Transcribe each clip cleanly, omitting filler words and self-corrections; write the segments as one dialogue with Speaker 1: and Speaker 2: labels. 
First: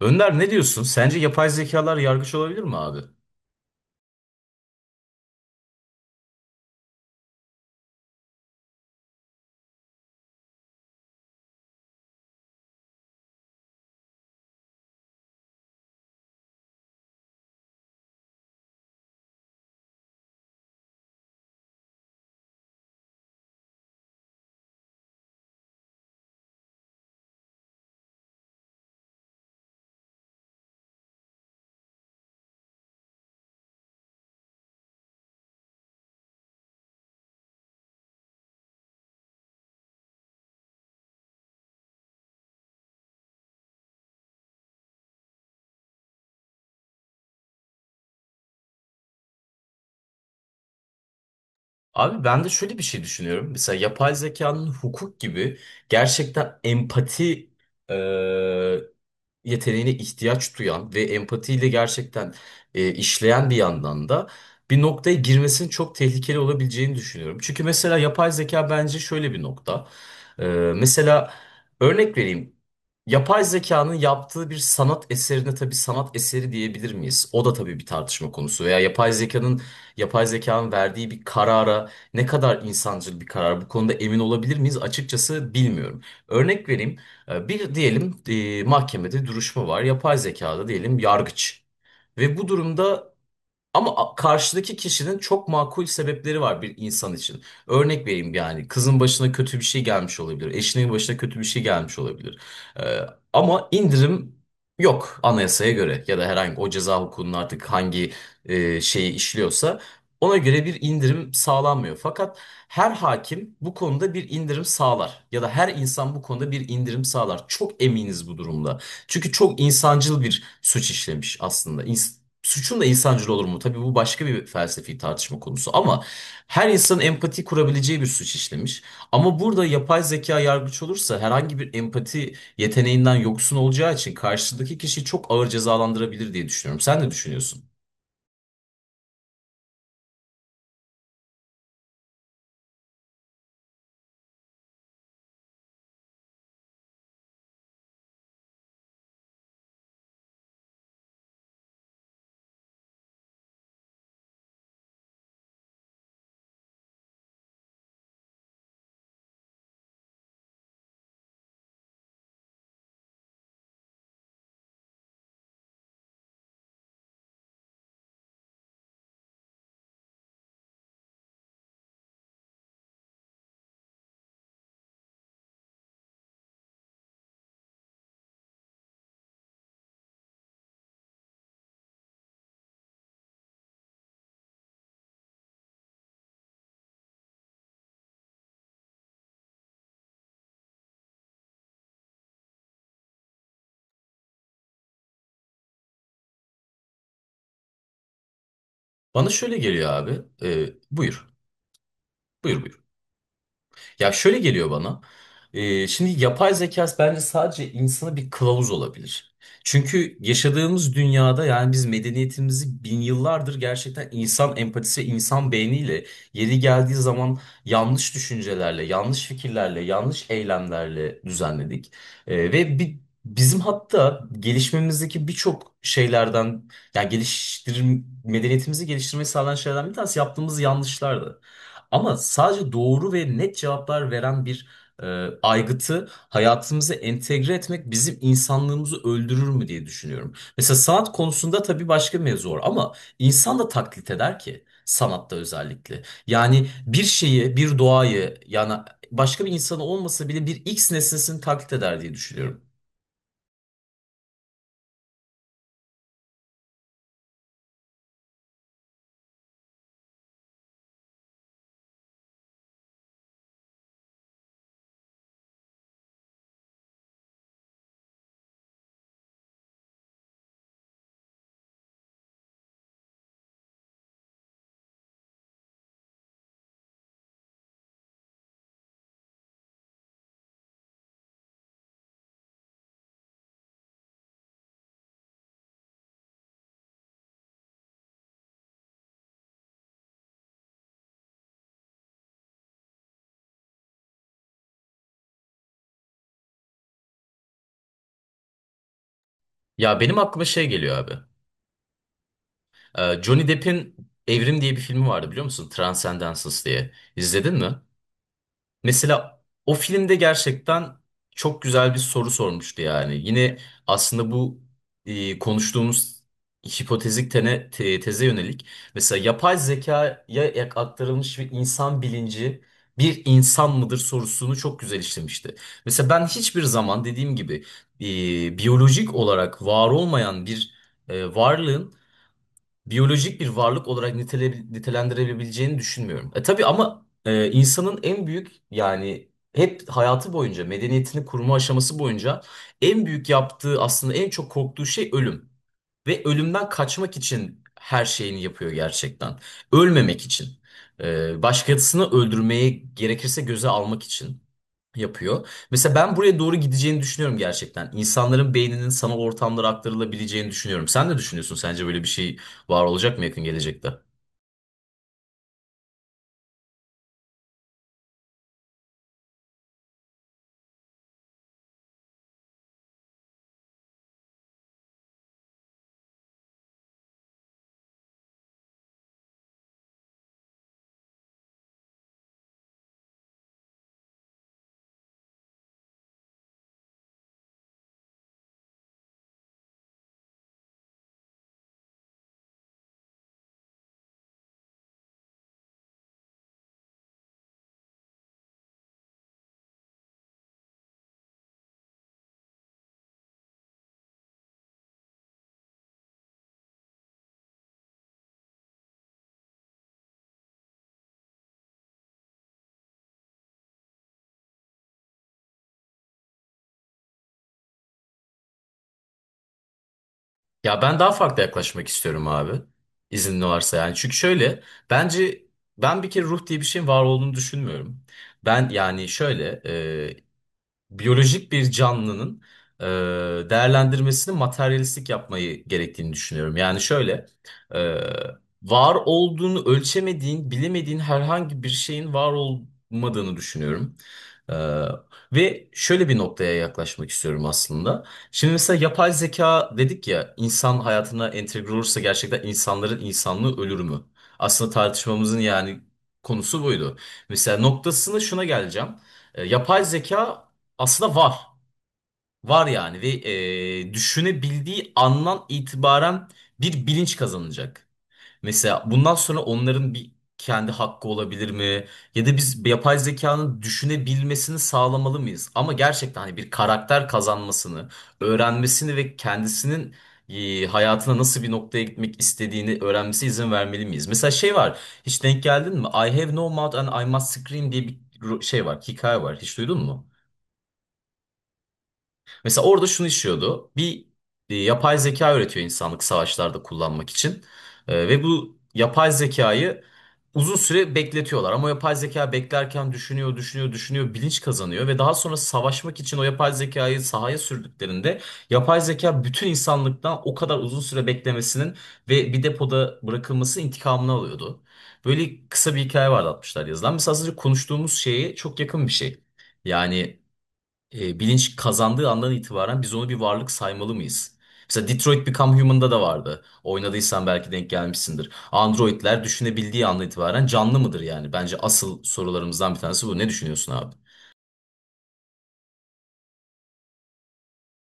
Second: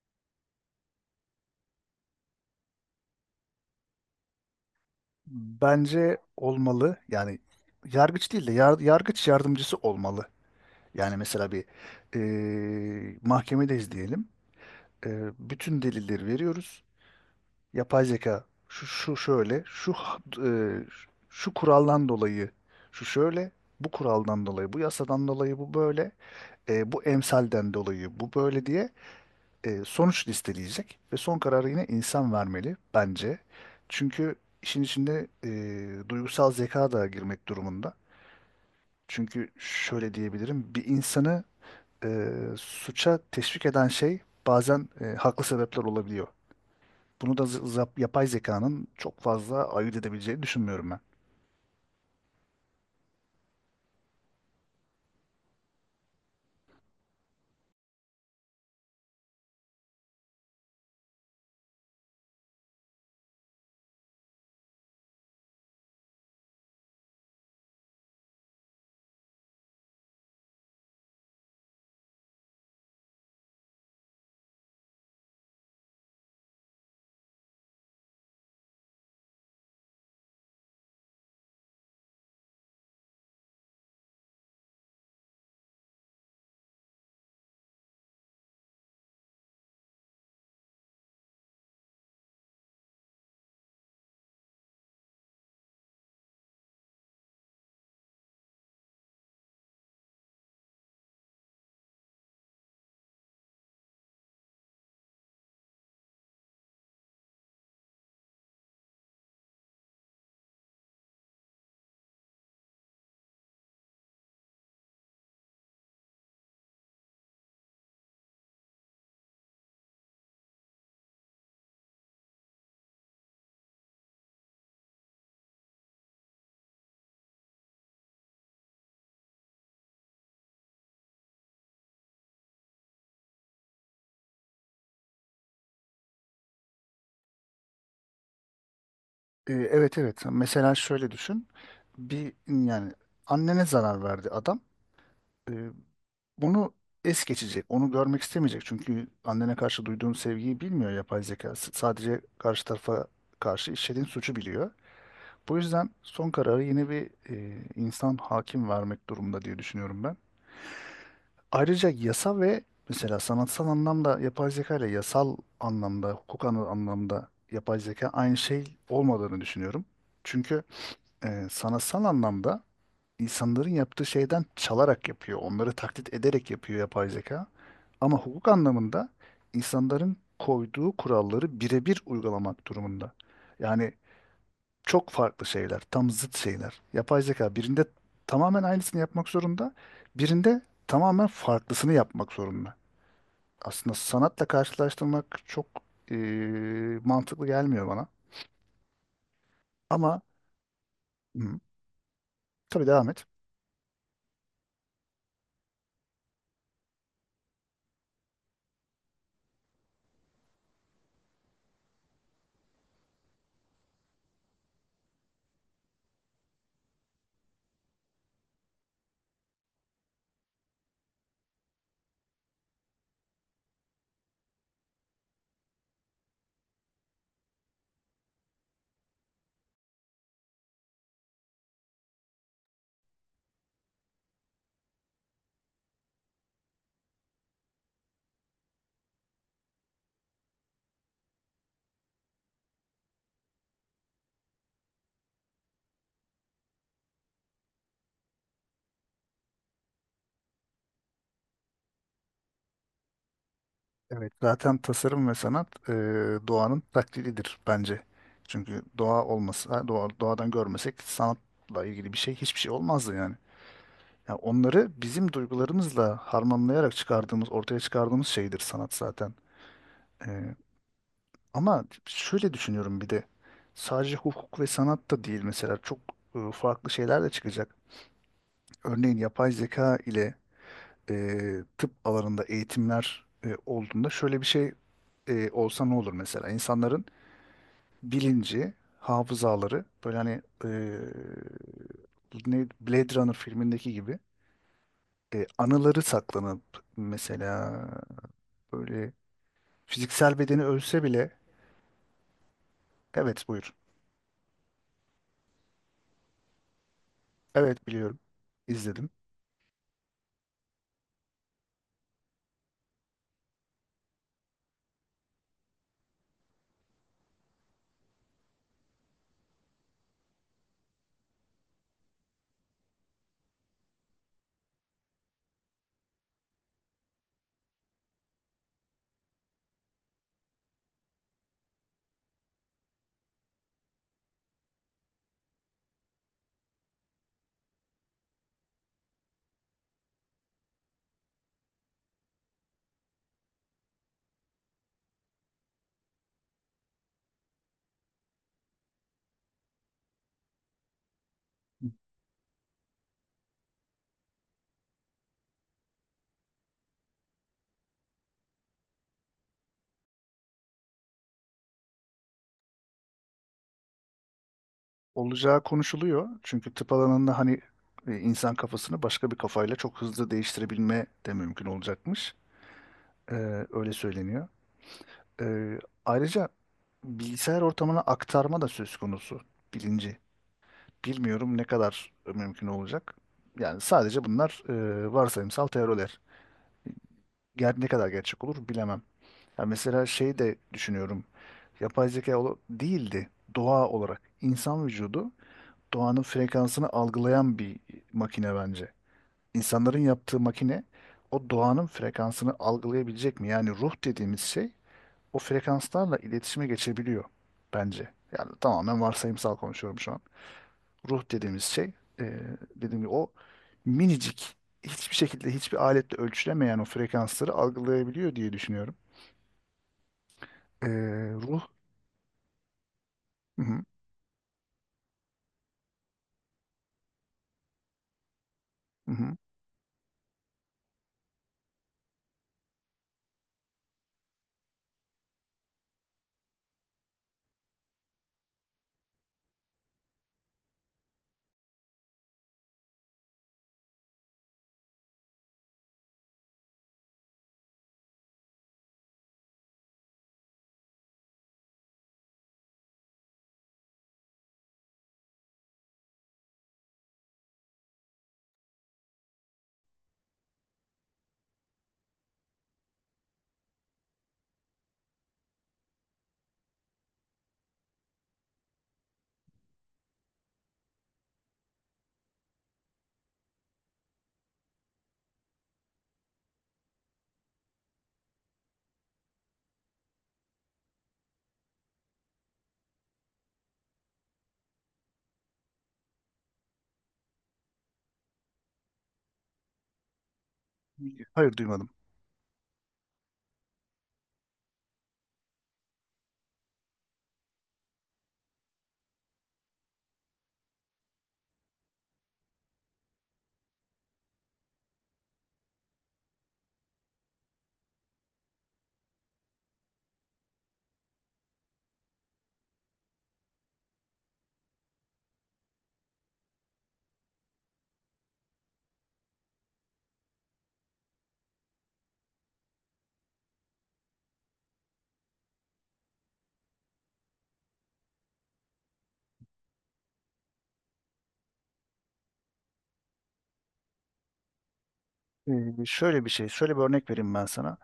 Speaker 1: Önder ne diyorsun? Sence yapay zekalar yargıç olabilir mi abi?
Speaker 2: Bence olmalı. Yani yargıç değil de yargıç yardımcısı olmalı. Yani mesela bir mahkemedeyiz diyelim. Bütün delilleri veriyoruz. Yapay zeka şu, şu şöyle, şu kuraldan dolayı şu şöyle, bu kuraldan dolayı, bu yasadan dolayı bu böyle, bu emsalden dolayı bu böyle diye sonuç listeleyecek ve son kararı yine insan vermeli bence. Çünkü işin içinde duygusal zeka da girmek durumunda. Çünkü şöyle diyebilirim, bir insanı e, suça teşvik eden şey bazen haklı sebepler olabiliyor. Bunu da yapay zekanın çok fazla ayırt edebileceğini düşünmüyorum ben.
Speaker 1: Abi ben de şöyle bir şey düşünüyorum. Mesela yapay zekanın hukuk gibi gerçekten empati yeteneğine ihtiyaç duyan ve empatiyle gerçekten işleyen bir yandan da bir noktaya girmesinin çok tehlikeli olabileceğini düşünüyorum. Çünkü mesela yapay zeka bence şöyle bir nokta. Ee, mesela örnek vereyim. Yapay zekanın yaptığı bir sanat eserine tabii sanat eseri diyebilir miyiz? O da tabii bir tartışma konusu. Veya yapay zekanın verdiği bir karara ne kadar insancıl bir karar bu konuda emin olabilir miyiz? Açıkçası bilmiyorum. Örnek vereyim. Bir diyelim mahkemede duruşma var. Yapay zekada diyelim yargıç. Ve bu durumda karşıdaki kişinin çok makul sebepleri var bir insan için. Örnek vereyim yani kızın başına kötü bir şey gelmiş olabilir. Eşinin başına kötü bir şey gelmiş olabilir. Ee, ama indirim yok anayasaya göre ya da herhangi o ceza hukukunun artık hangi şeyi işliyorsa ona göre bir indirim sağlanmıyor. Fakat her hakim bu konuda bir indirim sağlar ya da her insan bu konuda bir indirim sağlar. Çok eminiz bu durumda. Çünkü çok insancıl bir suç işlemiş aslında. Suçun da insancıl olur mu? Tabii bu başka bir felsefi tartışma konusu ama her insanın empati kurabileceği bir suç işlemiş. Ama burada yapay zeka yargıç olursa herhangi bir empati yeteneğinden yoksun olacağı için karşıdaki kişiyi çok ağır cezalandırabilir diye düşünüyorum. Sen ne düşünüyorsun?
Speaker 2: Evet evet. Mesela şöyle düşün. Bir yani annene zarar verdi adam. E, Onu es geçecek. Onu görmek istemeyecek. Çünkü annene karşı duyduğun sevgiyi bilmiyor yapay zeka. Sadece karşı tarafa karşı işlediğin suçu biliyor. Bu yüzden son kararı yine bir insan hakim vermek durumunda diye düşünüyorum ben. Ayrıca yasa ve mesela sanatsal anlamda yapay zeka ile yasal anlamda, anlamda yapay zeka aynı şey olmadığını düşünüyorum. Çünkü sanatsal anlamda insanların yaptığı şeyden çalarak yapıyor. Onları taklit ederek yapıyor yapay zeka. Ama hukuk anlamında insanların koyduğu kuralları birebir uygulamak durumunda. Yani çok farklı şeyler, tam zıt şeyler. Yapay zeka birinde tamamen aynısını yapmak zorunda, birinde tamamen farklısını yapmak zorunda. Aslında sanatla karşılaştırmak çok e, mantıklı gelmiyor bana.
Speaker 1: Bana şöyle geliyor abi.
Speaker 2: Ama
Speaker 1: Buyur.
Speaker 2: hı,
Speaker 1: Buyur, buyur.
Speaker 2: tabii devam et.
Speaker 1: Ya şöyle geliyor bana. Şimdi yapay zeka bence sadece insana bir kılavuz olabilir. Çünkü yaşadığımız dünyada yani biz medeniyetimizi bin yıllardır gerçekten insan empatisi ve insan beyniyle yeri geldiği zaman yanlış düşüncelerle, yanlış fikirlerle, yanlış eylemlerle düzenledik. Ve bizim hatta gelişmemizdeki birçok şeylerden yani geliştir medeniyetimizi geliştirmeyi sağlayan şeylerden bir tanesi yaptığımız yanlışlardı. Ama sadece doğru ve net cevaplar veren bir aygıtı hayatımıza entegre etmek bizim insanlığımızı öldürür mü diye düşünüyorum. Mesela sanat konusunda tabii başka mevzu var ama insan da taklit eder ki sanatta özellikle. Yani bir şeyi, bir doğayı yani başka bir insanı olmasa bile bir X nesnesini taklit eder diye düşünüyorum.
Speaker 2: Evet, zaten tasarım ve sanat doğanın taklididir bence. Çünkü doğa olmasa, doğadan görmesek sanatla ilgili bir şey hiçbir şey olmazdı yani. Yani onları bizim duygularımızla harmanlayarak ortaya çıkardığımız şeydir sanat zaten. E, Ama şöyle düşünüyorum bir de sadece hukuk ve sanat da değil mesela çok farklı şeyler de çıkacak. Örneğin yapay zeka ile e, tıp alanında eğitimler olduğunda şöyle bir şey olsa ne olur mesela? İnsanların bilinci, hafızaları böyle hani ne Blade Runner filmindeki gibi anıları saklanıp mesela böyle
Speaker 1: Ya benim
Speaker 2: fiziksel
Speaker 1: aklıma
Speaker 2: bedeni
Speaker 1: şey geliyor
Speaker 2: ölse
Speaker 1: abi.
Speaker 2: bile evet
Speaker 1: Johnny
Speaker 2: buyur.
Speaker 1: Depp'in Evrim diye bir filmi vardı biliyor musun? Transcendence diye. İzledin mi?
Speaker 2: Evet biliyorum. İzledim.
Speaker 1: Mesela o filmde gerçekten çok güzel bir soru sormuştu yani. Yine aslında bu konuştuğumuz hipotezik teze yönelik. Mesela yapay zekaya aktarılmış ve insan bilinci bir insan mıdır sorusunu çok güzel işlemişti. Mesela ben hiçbir zaman dediğim gibi biyolojik olarak var olmayan bir varlığın biyolojik bir varlık olarak nitelendirebileceğini düşünmüyorum. E tabii ama insanın en büyük yani hep hayatı boyunca medeniyetini kurma aşaması boyunca en büyük yaptığı aslında en çok korktuğu şey ölüm. Ve ölümden kaçmak için her şeyini yapıyor gerçekten. Ölmemek için. Başkasını öldürmeye gerekirse göze almak için yapıyor. Mesela ben buraya doğru gideceğini düşünüyorum gerçekten. İnsanların beyninin sanal ortamlara aktarılabileceğini düşünüyorum. Sen ne düşünüyorsun? Sence böyle bir şey var olacak mı yakın gelecekte?
Speaker 2: Olacağı konuşuluyor. Çünkü tıp alanında hani insan kafasını başka bir kafayla çok hızlı değiştirebilme de mümkün olacakmış. Öyle söyleniyor. Ee, Ayrıca bilgisayar ortamına aktarma da söz konusu bilinci. Bilmiyorum ne kadar mümkün olacak. Yani sadece bunlar varsayımsal teoriler. Ne kadar gerçek olur bilemem. Ya mesela şey de düşünüyorum. Yapay zeka değildi. Doğa olarak insan vücudu doğanın frekansını algılayan bir makine bence. İnsanların yaptığı makine o doğanın frekansını algılayabilecek mi? Yani ruh dediğimiz şey o frekanslarla iletişime geçebiliyor bence. Yani tamamen varsayımsal konuşuyorum şu an. Ruh dediğimiz şey dediğim gibi o minicik hiçbir şekilde hiçbir aletle ölçülemeyen o frekansları algılayabiliyor diye düşünüyorum.
Speaker 1: Ya ben daha
Speaker 2: Ee,
Speaker 1: farklı
Speaker 2: Ruh.
Speaker 1: yaklaşmak istiyorum abi. İzin
Speaker 2: Hı
Speaker 1: varsa
Speaker 2: hı,
Speaker 1: yani. Çünkü şöyle bence ben bir kere ruh diye bir şeyin var olduğunu düşünmüyorum. Ben yani
Speaker 2: hı hı.
Speaker 1: şöyle biyolojik bir canlının e, değerlendirmesini materyalistik yapmayı gerektiğini düşünüyorum. Yani şöyle, e, var olduğunu ölçemediğin, bilemediğin herhangi bir şeyin var olmadığını düşünüyorum. E, ve şöyle bir noktaya yaklaşmak istiyorum aslında. Şimdi mesela yapay zeka dedik ya, insan hayatına entegre olursa gerçekten insanların insanlığı ölür mü? Aslında tartışmamızın yani konusu buydu. Mesela noktasını şuna geleceğim. Yapay zeka aslında var. Var yani ve düşünebildiği andan itibaren bir bilinç kazanacak. Mesela bundan sonra onların bir kendi hakkı olabilir mi? Ya da biz yapay zekanın düşünebilmesini sağlamalı mıyız? Ama gerçekten hani bir karakter kazanmasını, öğrenmesini ve kendisinin hayatına nasıl bir noktaya gitmek istediğini öğrenmesi izin vermeli miyiz? Mesela şey var, hiç denk geldin mi? I have no mouth and I must scream diye bir şey var, hikaye var. Hiç duydun mu?
Speaker 2: Hayır duymadım.
Speaker 1: Mesela orada şunu işiyordu. Bir yapay zeka üretiyor insanlık savaşlarda kullanmak için. Ve bu yapay zekayı uzun süre bekletiyorlar. Ama yapay zeka beklerken düşünüyor, bilinç kazanıyor. Ve daha sonra savaşmak için o yapay zekayı sahaya sürdüklerinde yapay zeka bütün insanlıktan o kadar uzun süre beklemesinin ve bir depoda bırakılması intikamını alıyordu. Böyle kısa bir hikaye vardı 60'lar yazılan. Mesela az önce konuştuğumuz şeye çok yakın bir şey. Yani bilinç kazandığı andan itibaren biz onu bir varlık saymalı mıyız? Mesela Detroit Become Human'da da vardı. Oynadıysan belki denk gelmişsindir. Androidler düşünebildiği andan itibaren canlı mıdır yani? Bence asıl sorularımızdan bir tanesi bu. Ne düşünüyorsun abi?
Speaker 2: Ee, Şöyle bir şey, şöyle bir örnek vereyim ben sana.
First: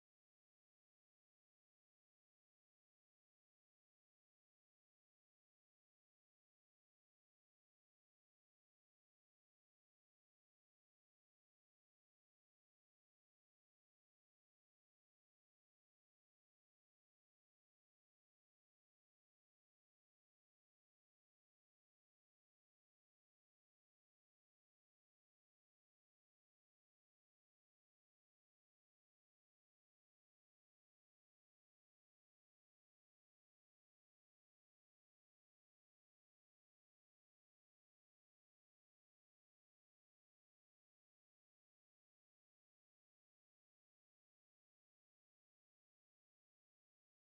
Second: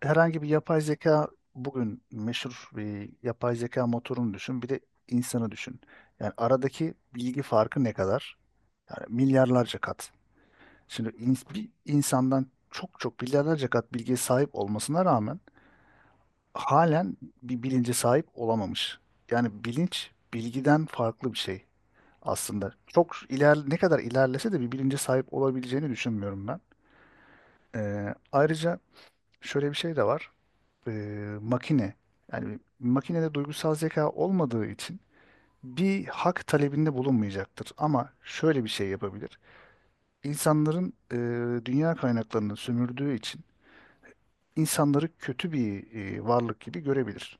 Speaker 2: Herhangi bir yapay zeka bugün meşhur bir yapay zeka motorunu düşün, bir de insanı düşün. Yani aradaki bilgi farkı ne kadar? Yani milyarlarca kat. Şimdi bir insandan çok çok milyarlarca kat bilgiye sahip olmasına rağmen halen bir bilince sahip olamamış. Yani bilinç bilgiden farklı bir şey aslında. Çok iler Ne kadar ilerlese de bir bilince sahip olabileceğini düşünmüyorum ben. Ayrıca şöyle bir şey de var. Makine yani makinede duygusal zeka olmadığı için bir hak talebinde bulunmayacaktır. Ama şöyle bir şey yapabilir. İnsanların dünya kaynaklarını sömürdüğü için insanları kötü bir varlık gibi görebilir.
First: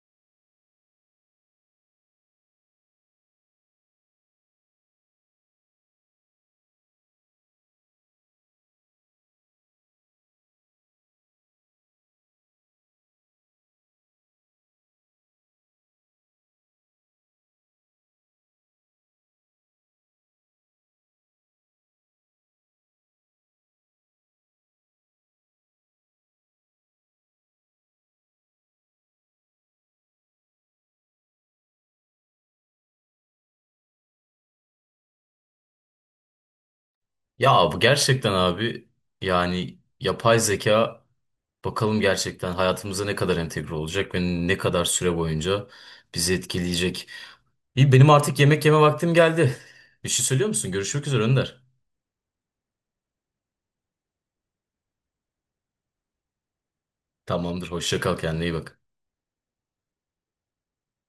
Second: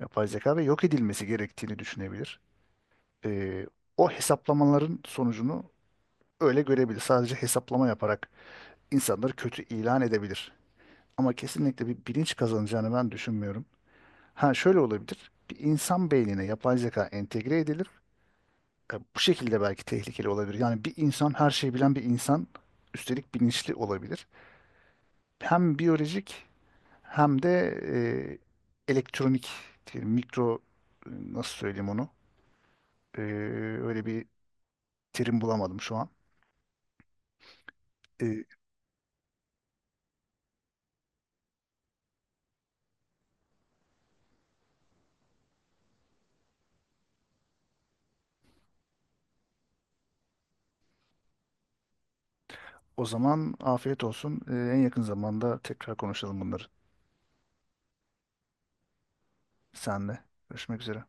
Speaker 2: Yapay zeka ve yok edilmesi gerektiğini düşünebilir. Ee, O hesaplamaların sonucunu öyle görebilir. Sadece hesaplama yaparak insanları kötü ilan edebilir. Ama kesinlikle bir bilinç kazanacağını ben düşünmüyorum. Ha şöyle olabilir. Bir insan beynine yapay zeka entegre edilir. Bu şekilde belki tehlikeli olabilir. Yani bir insan her şeyi bilen bir insan üstelik bilinçli olabilir. Hem biyolojik hem de elektronik, diyelim, mikro nasıl söyleyeyim onu? Ee, Öyle bir terim bulamadım şu an.
Speaker 1: Ya bu gerçekten
Speaker 2: E,
Speaker 1: abi yani yapay zeka bakalım gerçekten hayatımıza ne kadar entegre olacak ve ne kadar süre boyunca bizi etkileyecek. İyi benim artık yemek yeme vaktim geldi. Bir şey söylüyor musun? Görüşmek üzere Önder.
Speaker 2: O zaman afiyet olsun. E, en yakın zamanda tekrar konuşalım bunları
Speaker 1: Tamamdır. Hoşça kal, kendine iyi bak.
Speaker 2: senle. Görüşmek üzere.